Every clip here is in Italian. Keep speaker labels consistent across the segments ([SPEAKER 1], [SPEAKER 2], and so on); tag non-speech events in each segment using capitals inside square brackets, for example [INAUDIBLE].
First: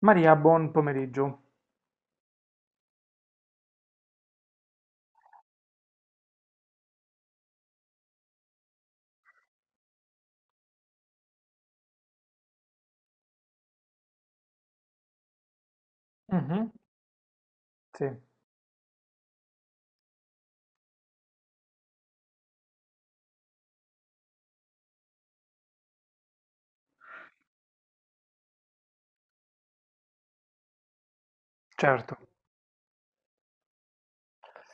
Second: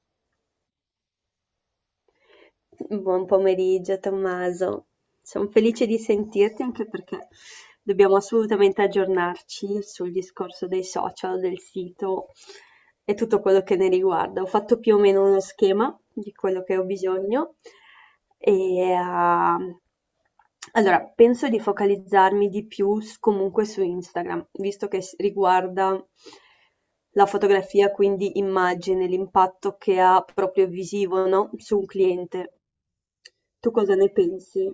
[SPEAKER 1] Maria, buon pomeriggio.
[SPEAKER 2] Buon pomeriggio Tommaso, sono felice di sentirti anche perché dobbiamo assolutamente aggiornarci sul discorso dei social, del sito e tutto quello che ne riguarda. Ho fatto più o meno uno schema di quello
[SPEAKER 1] Mhm,
[SPEAKER 2] che ho bisogno
[SPEAKER 1] sì,
[SPEAKER 2] e, allora, penso di focalizzarmi di più comunque su Instagram, visto che riguarda la fotografia, quindi immagine, l'impatto che ha proprio visivo, no? Su un
[SPEAKER 1] certo.
[SPEAKER 2] cliente. Tu cosa ne pensi?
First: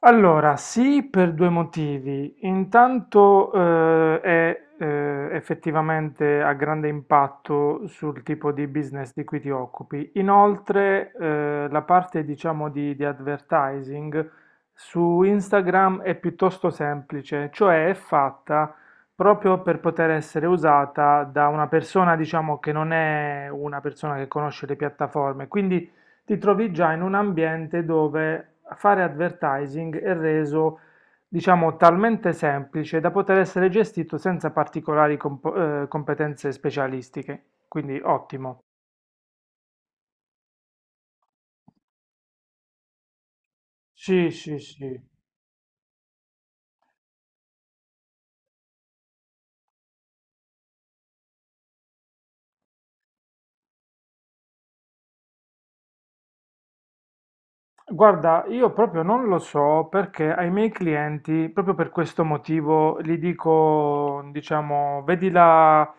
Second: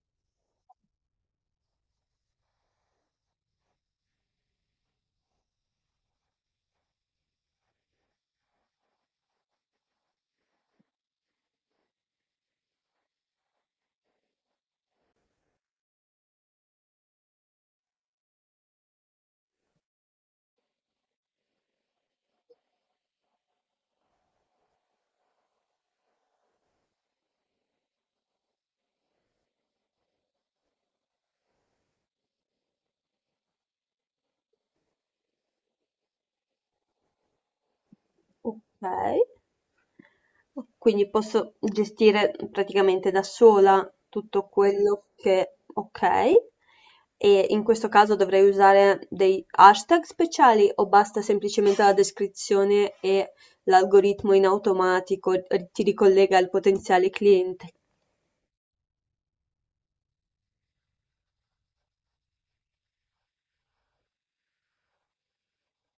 [SPEAKER 1] Allora, sì, per due motivi. Intanto è effettivamente a grande impatto sul tipo di business di cui ti occupi. Inoltre, la parte, diciamo, di advertising su Instagram è piuttosto semplice, cioè è fatta proprio per poter essere usata da una persona, diciamo, che non è una persona che conosce le piattaforme. Quindi ti trovi già in un ambiente dove fare advertising è reso, diciamo, talmente semplice da poter essere gestito senza particolari competenze specialistiche. Quindi ottimo.
[SPEAKER 2] Ok. Quindi posso gestire praticamente da sola
[SPEAKER 1] Sì,
[SPEAKER 2] tutto
[SPEAKER 1] sì, sì.
[SPEAKER 2] quello che... Ok. E in questo caso dovrei usare dei hashtag speciali o basta semplicemente la descrizione e l'algoritmo in automatico ti ricollega al potenziale cliente?
[SPEAKER 1] Guarda, io proprio non lo so perché ai miei clienti, proprio per questo motivo, gli dico, diciamo, vedila,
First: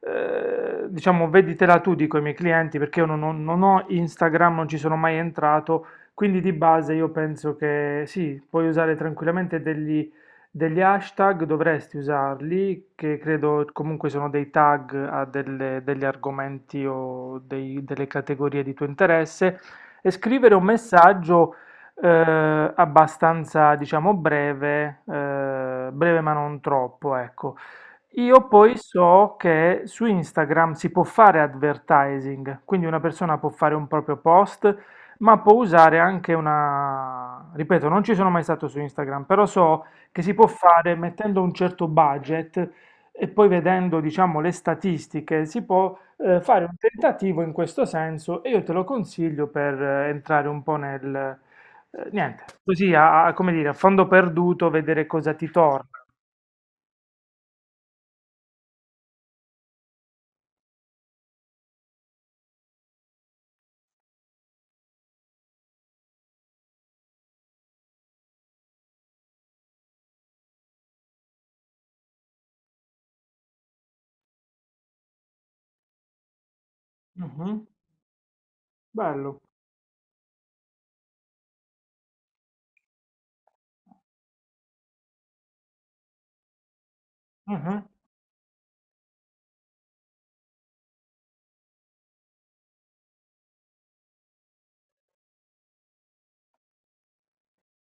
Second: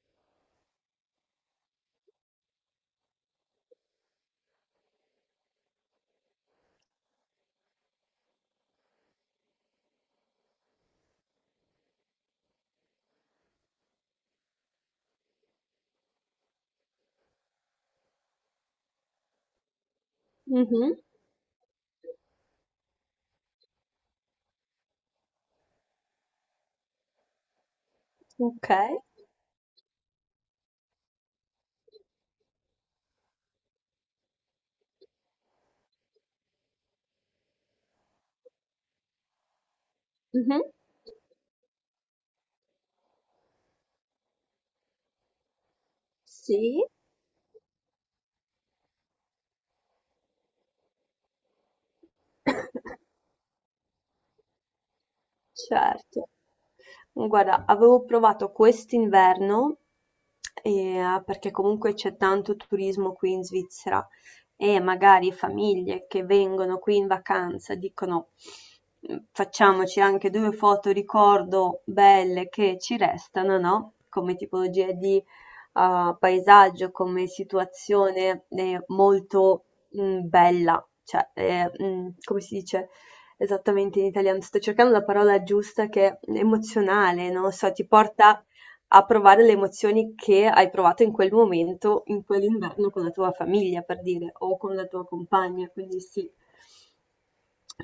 [SPEAKER 1] diciamo, veditela tu, dico ai miei clienti, perché io non, ho non ho Instagram, non ci sono mai entrato, quindi di base io penso che sì, puoi usare tranquillamente degli hashtag, dovresti usarli, che credo comunque sono dei tag a degli argomenti o delle categorie di tuo interesse e scrivere un
[SPEAKER 2] Mhm.
[SPEAKER 1] messaggio abbastanza, diciamo, breve, breve ma non troppo, ecco. Io
[SPEAKER 2] Ok.
[SPEAKER 1] poi so che su Instagram si può fare advertising, quindi una persona può fare un proprio post, ma può usare anche una... Ripeto, non ci sono mai stato su Instagram, però so che si può
[SPEAKER 2] Mhm.
[SPEAKER 1] fare mettendo un certo budget e poi vedendo, diciamo, le statistiche si può fare un
[SPEAKER 2] Sì.
[SPEAKER 1] tentativo in questo senso e io te lo consiglio per entrare un po' nel... niente, così
[SPEAKER 2] [COUGHS]
[SPEAKER 1] a, come dire, a fondo perduto, vedere cosa ti torna.
[SPEAKER 2] Certo. Guarda, avevo provato quest'inverno, perché comunque c'è tanto turismo qui in Svizzera e magari famiglie che vengono qui in vacanza dicono "Facciamoci anche due foto ricordo belle che ci restano, no? Come tipologia di paesaggio, come
[SPEAKER 1] Mhm.
[SPEAKER 2] situazione
[SPEAKER 1] Bello.
[SPEAKER 2] molto bella, cioè come si dice? Esattamente in italiano, sto cercando la parola giusta che è emozionale, non lo so,
[SPEAKER 1] Mhm.
[SPEAKER 2] ti porta a provare le emozioni che hai provato in quel momento, in quell'inverno con la tua famiglia, per dire, o con la tua compagna, quindi sì.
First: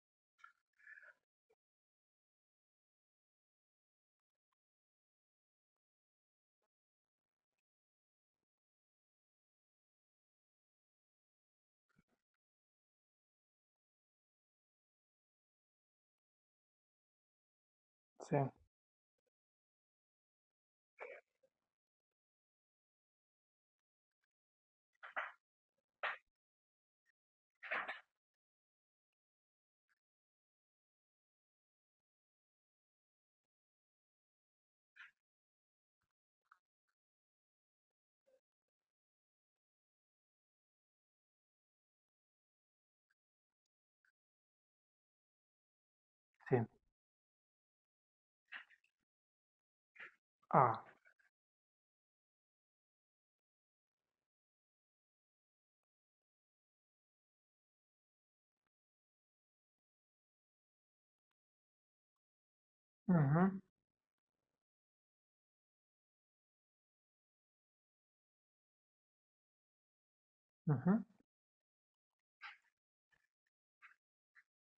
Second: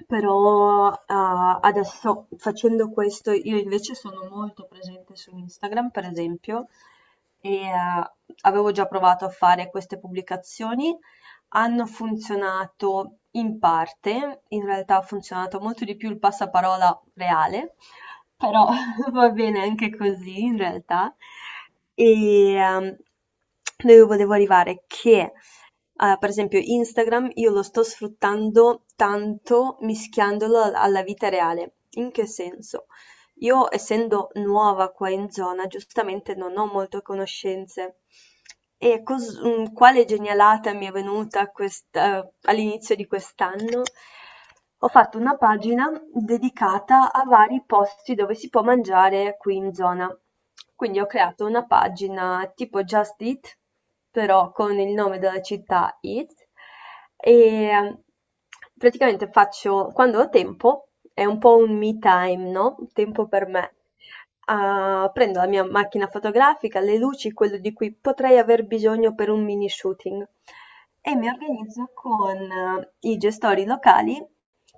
[SPEAKER 2] Però, adesso facendo questo io invece sono molto presente su Instagram, per esempio, e, avevo già provato a fare queste pubblicazioni. Hanno funzionato in parte, in realtà ha funzionato molto di più il passaparola reale,
[SPEAKER 1] Sì,
[SPEAKER 2] però [LAUGHS] va bene anche così in realtà. E, dove volevo arrivare? Per esempio Instagram io lo sto sfruttando tanto mischiandolo alla vita reale. In che senso? Io, essendo nuova qua in zona, giustamente non ho molte conoscenze. E quale genialata mi è venuta all'inizio di quest'anno? Ho fatto una pagina
[SPEAKER 1] sì.
[SPEAKER 2] dedicata a vari posti dove si può mangiare qui in zona.
[SPEAKER 1] Ah,
[SPEAKER 2] Quindi ho creato una pagina tipo Just Eat, però con il nome della città Eat, e mm, praticamente faccio, quando ho tempo, è un po' un me time, no? Un tempo per
[SPEAKER 1] mhm,
[SPEAKER 2] me. Prendo la mia macchina fotografica, le luci, quello di cui potrei aver bisogno per un mini shooting
[SPEAKER 1] mhm,
[SPEAKER 2] e mi organizzo con i gestori locali,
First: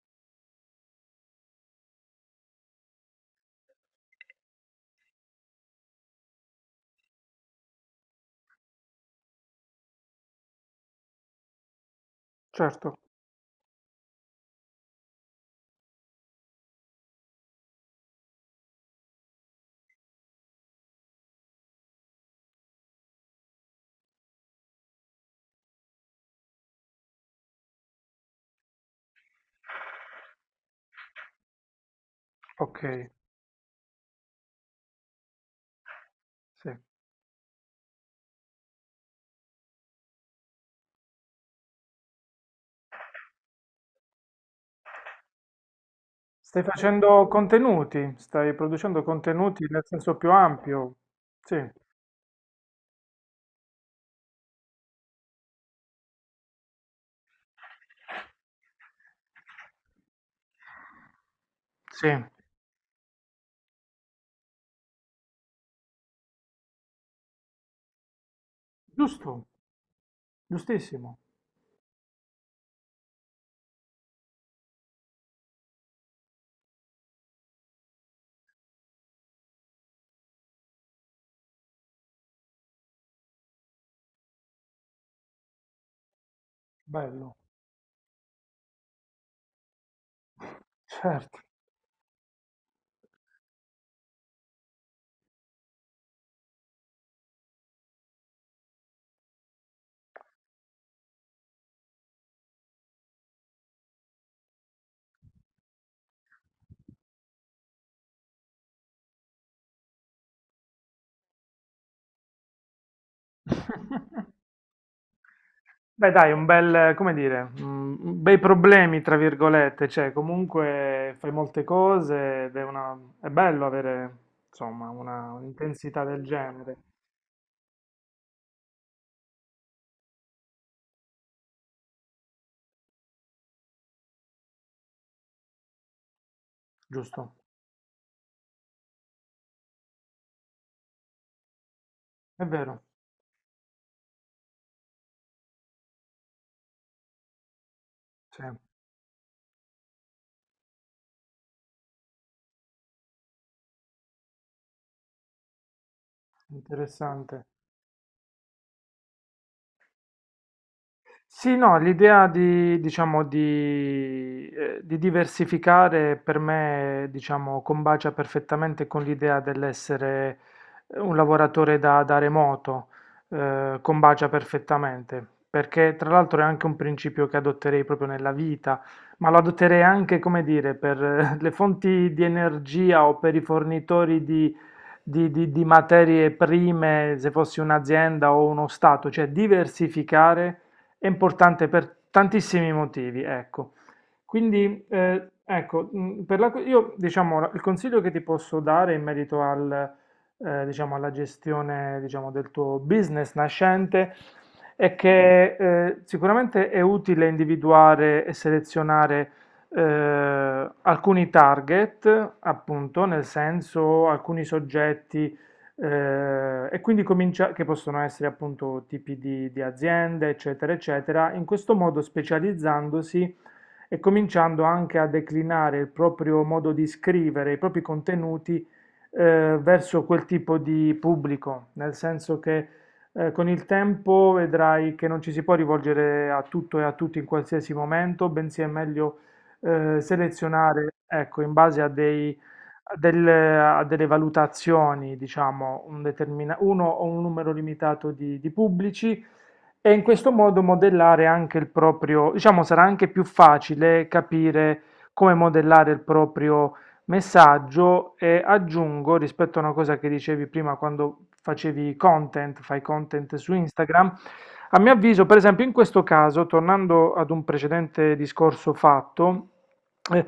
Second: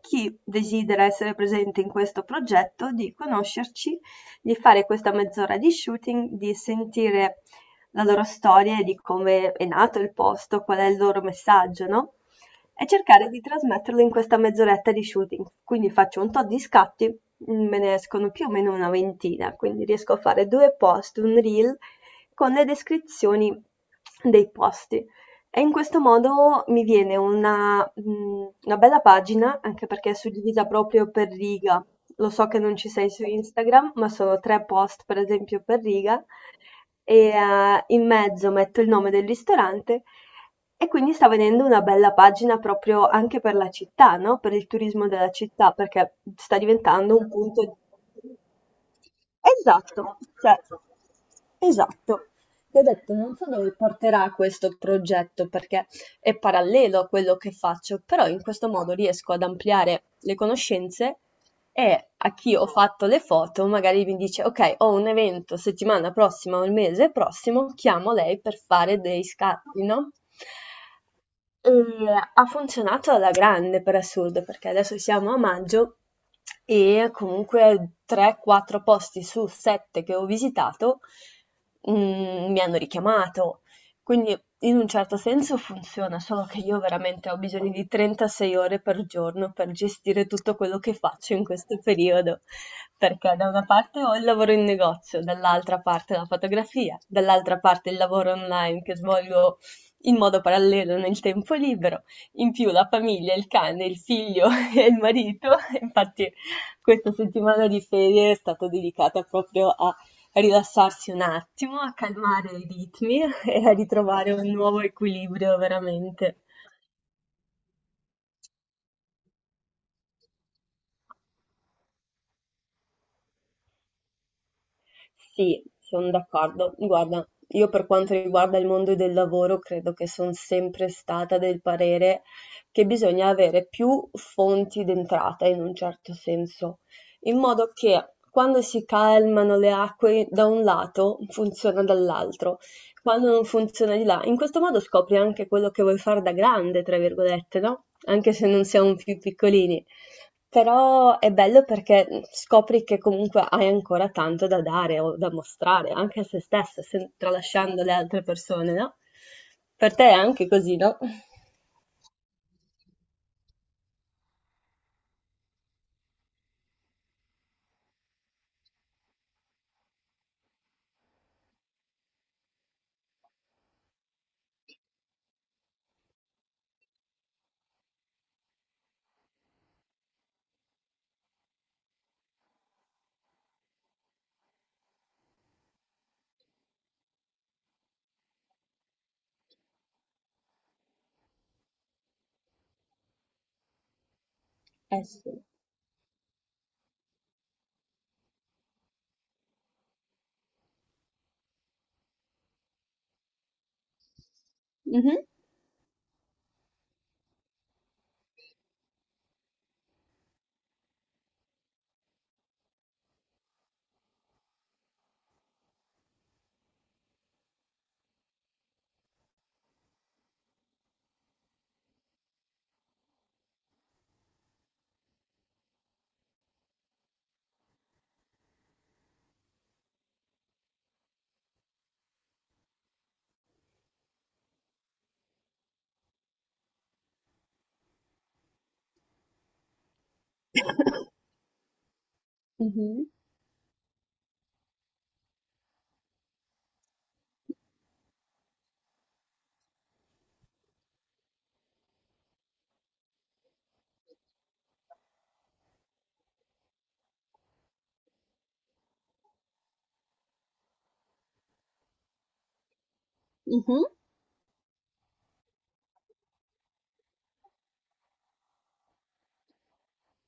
[SPEAKER 2] chi desidera essere presente in questo progetto, di conoscerci, di fare questa mezz'ora di shooting, di sentire la loro storia e di come è nato il posto, qual è il loro messaggio, no? E
[SPEAKER 1] certo,
[SPEAKER 2] cercare di trasmetterlo in questa mezz'oretta di shooting. Quindi faccio un tot di scatti, me ne escono più o meno una ventina, quindi riesco a fare due post, un reel con le descrizioni dei posti. E in questo modo mi viene una bella pagina, anche perché è suddivisa proprio per riga. Lo so che non
[SPEAKER 1] ok,
[SPEAKER 2] ci sei su Instagram, ma sono tre post, per esempio, per riga
[SPEAKER 1] sì.
[SPEAKER 2] e in mezzo metto il nome del ristorante e quindi sta venendo una bella pagina proprio anche per la città, no? Per il turismo della città, perché sta
[SPEAKER 1] Stai
[SPEAKER 2] diventando
[SPEAKER 1] facendo
[SPEAKER 2] un punto.
[SPEAKER 1] contenuti, stai producendo contenuti nel senso
[SPEAKER 2] Esatto,
[SPEAKER 1] più
[SPEAKER 2] cioè,
[SPEAKER 1] ampio. Sì.
[SPEAKER 2] esatto. Ti ho detto, non so dove porterà questo progetto perché è parallelo a quello che faccio, però in questo modo riesco ad ampliare le conoscenze e
[SPEAKER 1] Sì,
[SPEAKER 2] a chi ho fatto le foto magari mi dice, ok, ho un evento settimana prossima o il mese prossimo, chiamo lei per fare dei
[SPEAKER 1] giusto,
[SPEAKER 2] scatti, no?
[SPEAKER 1] giustissimo,
[SPEAKER 2] Ehm, ha funzionato alla grande per assurdo, perché adesso siamo a maggio e comunque 3-4 posti su 7 che ho visitato, mi hanno richiamato. Quindi in un certo senso funziona, solo che io veramente
[SPEAKER 1] bello,
[SPEAKER 2] ho bisogno di 36 ore per giorno per gestire tutto quello che faccio
[SPEAKER 1] certo.
[SPEAKER 2] in questo periodo, perché da una parte ho il lavoro in negozio, dall'altra parte la fotografia, dall'altra parte il lavoro online che svolgo in modo parallelo nel tempo libero. In più la famiglia, il cane, il figlio [LAUGHS] e il marito. Infatti questa settimana di ferie è stata dedicata proprio a rilassarsi un attimo, a calmare i ritmi e a ritrovare
[SPEAKER 1] [LAUGHS]
[SPEAKER 2] un nuovo equilibrio
[SPEAKER 1] Beh, dai,
[SPEAKER 2] veramente.
[SPEAKER 1] un bel, come dire, mm, bei problemi, tra virgolette, cioè comunque fai molte cose ed è, una, è bello avere, insomma, una,
[SPEAKER 2] Sì,
[SPEAKER 1] un'intensità
[SPEAKER 2] sono
[SPEAKER 1] del
[SPEAKER 2] d'accordo.
[SPEAKER 1] genere,
[SPEAKER 2] Guarda, io per quanto riguarda il mondo del lavoro, credo che sono sempre stata del parere che bisogna avere più fonti d'entrata in un certo senso,
[SPEAKER 1] giusto?
[SPEAKER 2] in modo che quando si calmano le acque da un lato funziona
[SPEAKER 1] È
[SPEAKER 2] dall'altro,
[SPEAKER 1] vero,
[SPEAKER 2] quando non funziona di là. In questo modo scopri anche quello che vuoi fare da grande, tra virgolette, no? Anche
[SPEAKER 1] sì,
[SPEAKER 2] se non siamo più piccolini. Però è bello perché scopri che comunque hai ancora tanto da dare o da mostrare, anche a se stesso,
[SPEAKER 1] interessante.
[SPEAKER 2] tralasciando le altre persone, no? Per te è anche così, no?
[SPEAKER 1] Sì, no, l'idea di, diciamo, di diversificare per me, diciamo, combacia perfettamente con l'idea dell'essere un lavoratore da, da remoto, combacia perfettamente, perché tra l'altro è anche un principio che adotterei proprio nella vita, ma lo adotterei anche, come dire, per le fonti di energia o per i fornitori di, di materie prime, se fossi un'azienda o uno stato, cioè diversificare è importante per tantissimi motivi, ecco. Quindi,
[SPEAKER 2] Eh sì.
[SPEAKER 1] ecco, per la, io diciamo il consiglio che ti posso dare in merito al, diciamo, alla gestione, diciamo, del tuo business nascente è
[SPEAKER 2] Mhm.
[SPEAKER 1] che sicuramente è utile individuare e selezionare alcuni target, appunto, nel senso alcuni soggetti e quindi comincia, che possono essere appunto tipi di aziende, eccetera, eccetera, in questo modo specializzandosi e cominciando anche a declinare il proprio modo di scrivere, i propri contenuti verso quel tipo di pubblico, nel senso che con il tempo vedrai che non ci si può rivolgere a tutto e a tutti in qualsiasi momento, bensì è meglio selezionare,
[SPEAKER 2] [LAUGHS]
[SPEAKER 1] ecco, in base a dei
[SPEAKER 2] Mhm.
[SPEAKER 1] a delle valutazioni, diciamo, un uno o un numero limitato di pubblici e in questo modo modellare anche il proprio, diciamo, sarà anche più facile capire come modellare il proprio messaggio e aggiungo rispetto a una cosa che dicevi prima quando facevi content, fai content su
[SPEAKER 2] Mhm.
[SPEAKER 1] Instagram. A mio avviso, per esempio, in questo caso, tornando ad un precedente discorso fatto, eh,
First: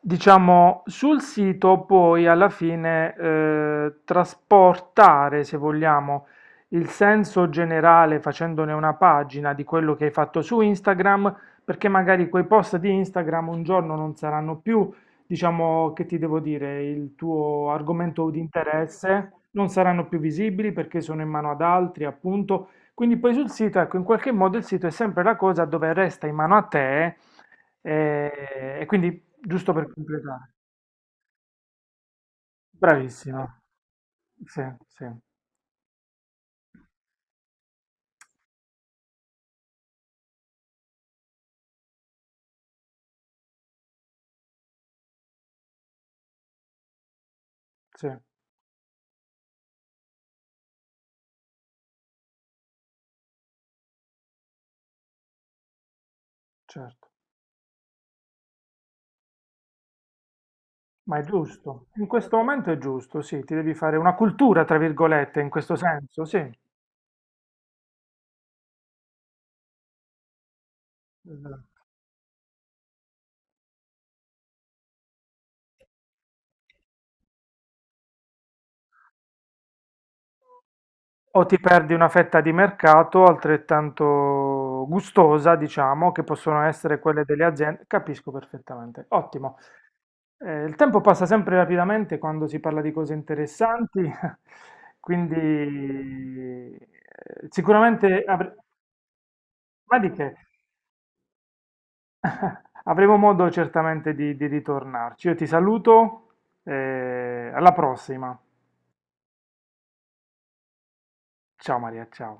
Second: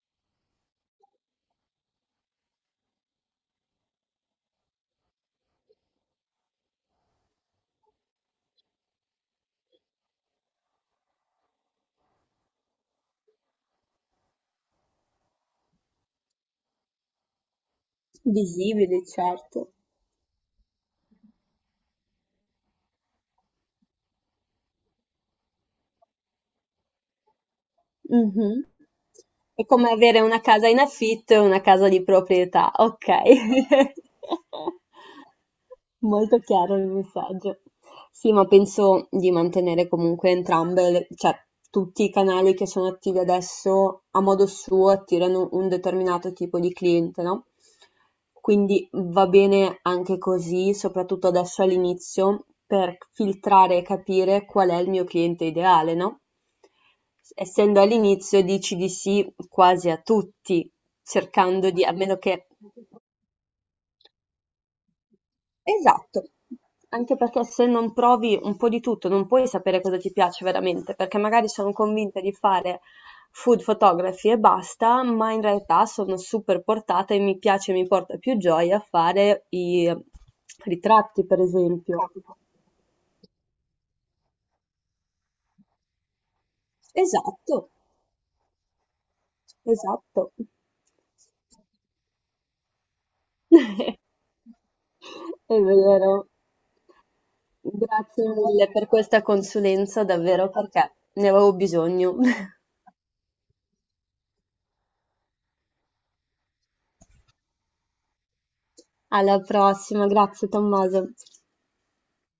[SPEAKER 1] diciamo, sul sito poi alla fine trasportare, se vogliamo, il senso generale facendone una pagina di quello che hai fatto su Instagram, perché magari quei post di Instagram un giorno non saranno più, diciamo, che ti devo dire, il tuo argomento di
[SPEAKER 2] Visibili,
[SPEAKER 1] interesse, non
[SPEAKER 2] certo.
[SPEAKER 1] saranno più visibili perché sono in mano ad altri, appunto quindi poi sul sito, ecco, in qualche modo il sito è sempre la cosa dove resta in mano a te
[SPEAKER 2] Mh-mh.
[SPEAKER 1] e quindi,
[SPEAKER 2] È
[SPEAKER 1] giusto per
[SPEAKER 2] come avere una
[SPEAKER 1] completare,
[SPEAKER 2] casa in affitto e una casa di proprietà,
[SPEAKER 1] bravissima,
[SPEAKER 2] okay.
[SPEAKER 1] sì, sì,
[SPEAKER 2] [LAUGHS] Molto chiaro il messaggio. Sì, ma penso di mantenere comunque entrambe le cioè tutti i canali che sono attivi adesso, a modo suo, attirano un determinato tipo di cliente, no,
[SPEAKER 1] sì,
[SPEAKER 2] quindi va bene anche così, soprattutto adesso all'inizio, per filtrare e capire qual è il mio cliente ideale, no?
[SPEAKER 1] certo,
[SPEAKER 2] Essendo all'inizio dici di sì quasi a tutti,
[SPEAKER 1] ma è
[SPEAKER 2] cercando di,
[SPEAKER 1] giusto,
[SPEAKER 2] a
[SPEAKER 1] in
[SPEAKER 2] meno
[SPEAKER 1] questo
[SPEAKER 2] che...
[SPEAKER 1] momento è giusto, sì, ti devi fare una cultura, tra virgolette, in questo senso,
[SPEAKER 2] Esatto,
[SPEAKER 1] sì,
[SPEAKER 2] anche perché se non provi un po' di tutto non puoi sapere cosa ti piace veramente, perché magari sono convinta di fare food photography e basta, ma in realtà sono super portata e mi piace, mi porta più gioia fare i ritratti, per
[SPEAKER 1] o ti perdi
[SPEAKER 2] esempio.
[SPEAKER 1] una fetta di mercato altrettanto gustosa, diciamo, che possono essere quelle delle
[SPEAKER 2] Esatto,
[SPEAKER 1] aziende. Capisco perfettamente. Ottimo.
[SPEAKER 2] esatto.
[SPEAKER 1] Il tempo passa sempre rapidamente quando si parla di cose
[SPEAKER 2] [LAUGHS]
[SPEAKER 1] interessanti, [LAUGHS] quindi
[SPEAKER 2] È vero.
[SPEAKER 1] eh, sicuramente
[SPEAKER 2] Grazie mille per questa
[SPEAKER 1] ma
[SPEAKER 2] consulenza,
[SPEAKER 1] di che?
[SPEAKER 2] davvero, perché ne avevo bisogno. [LAUGHS]
[SPEAKER 1] [LAUGHS] avremo modo certamente di ritornarci. Io ti saluto, alla prossima.
[SPEAKER 2] Alla prossima, grazie Tommaso.
[SPEAKER 1] Ciao Maria, ciao.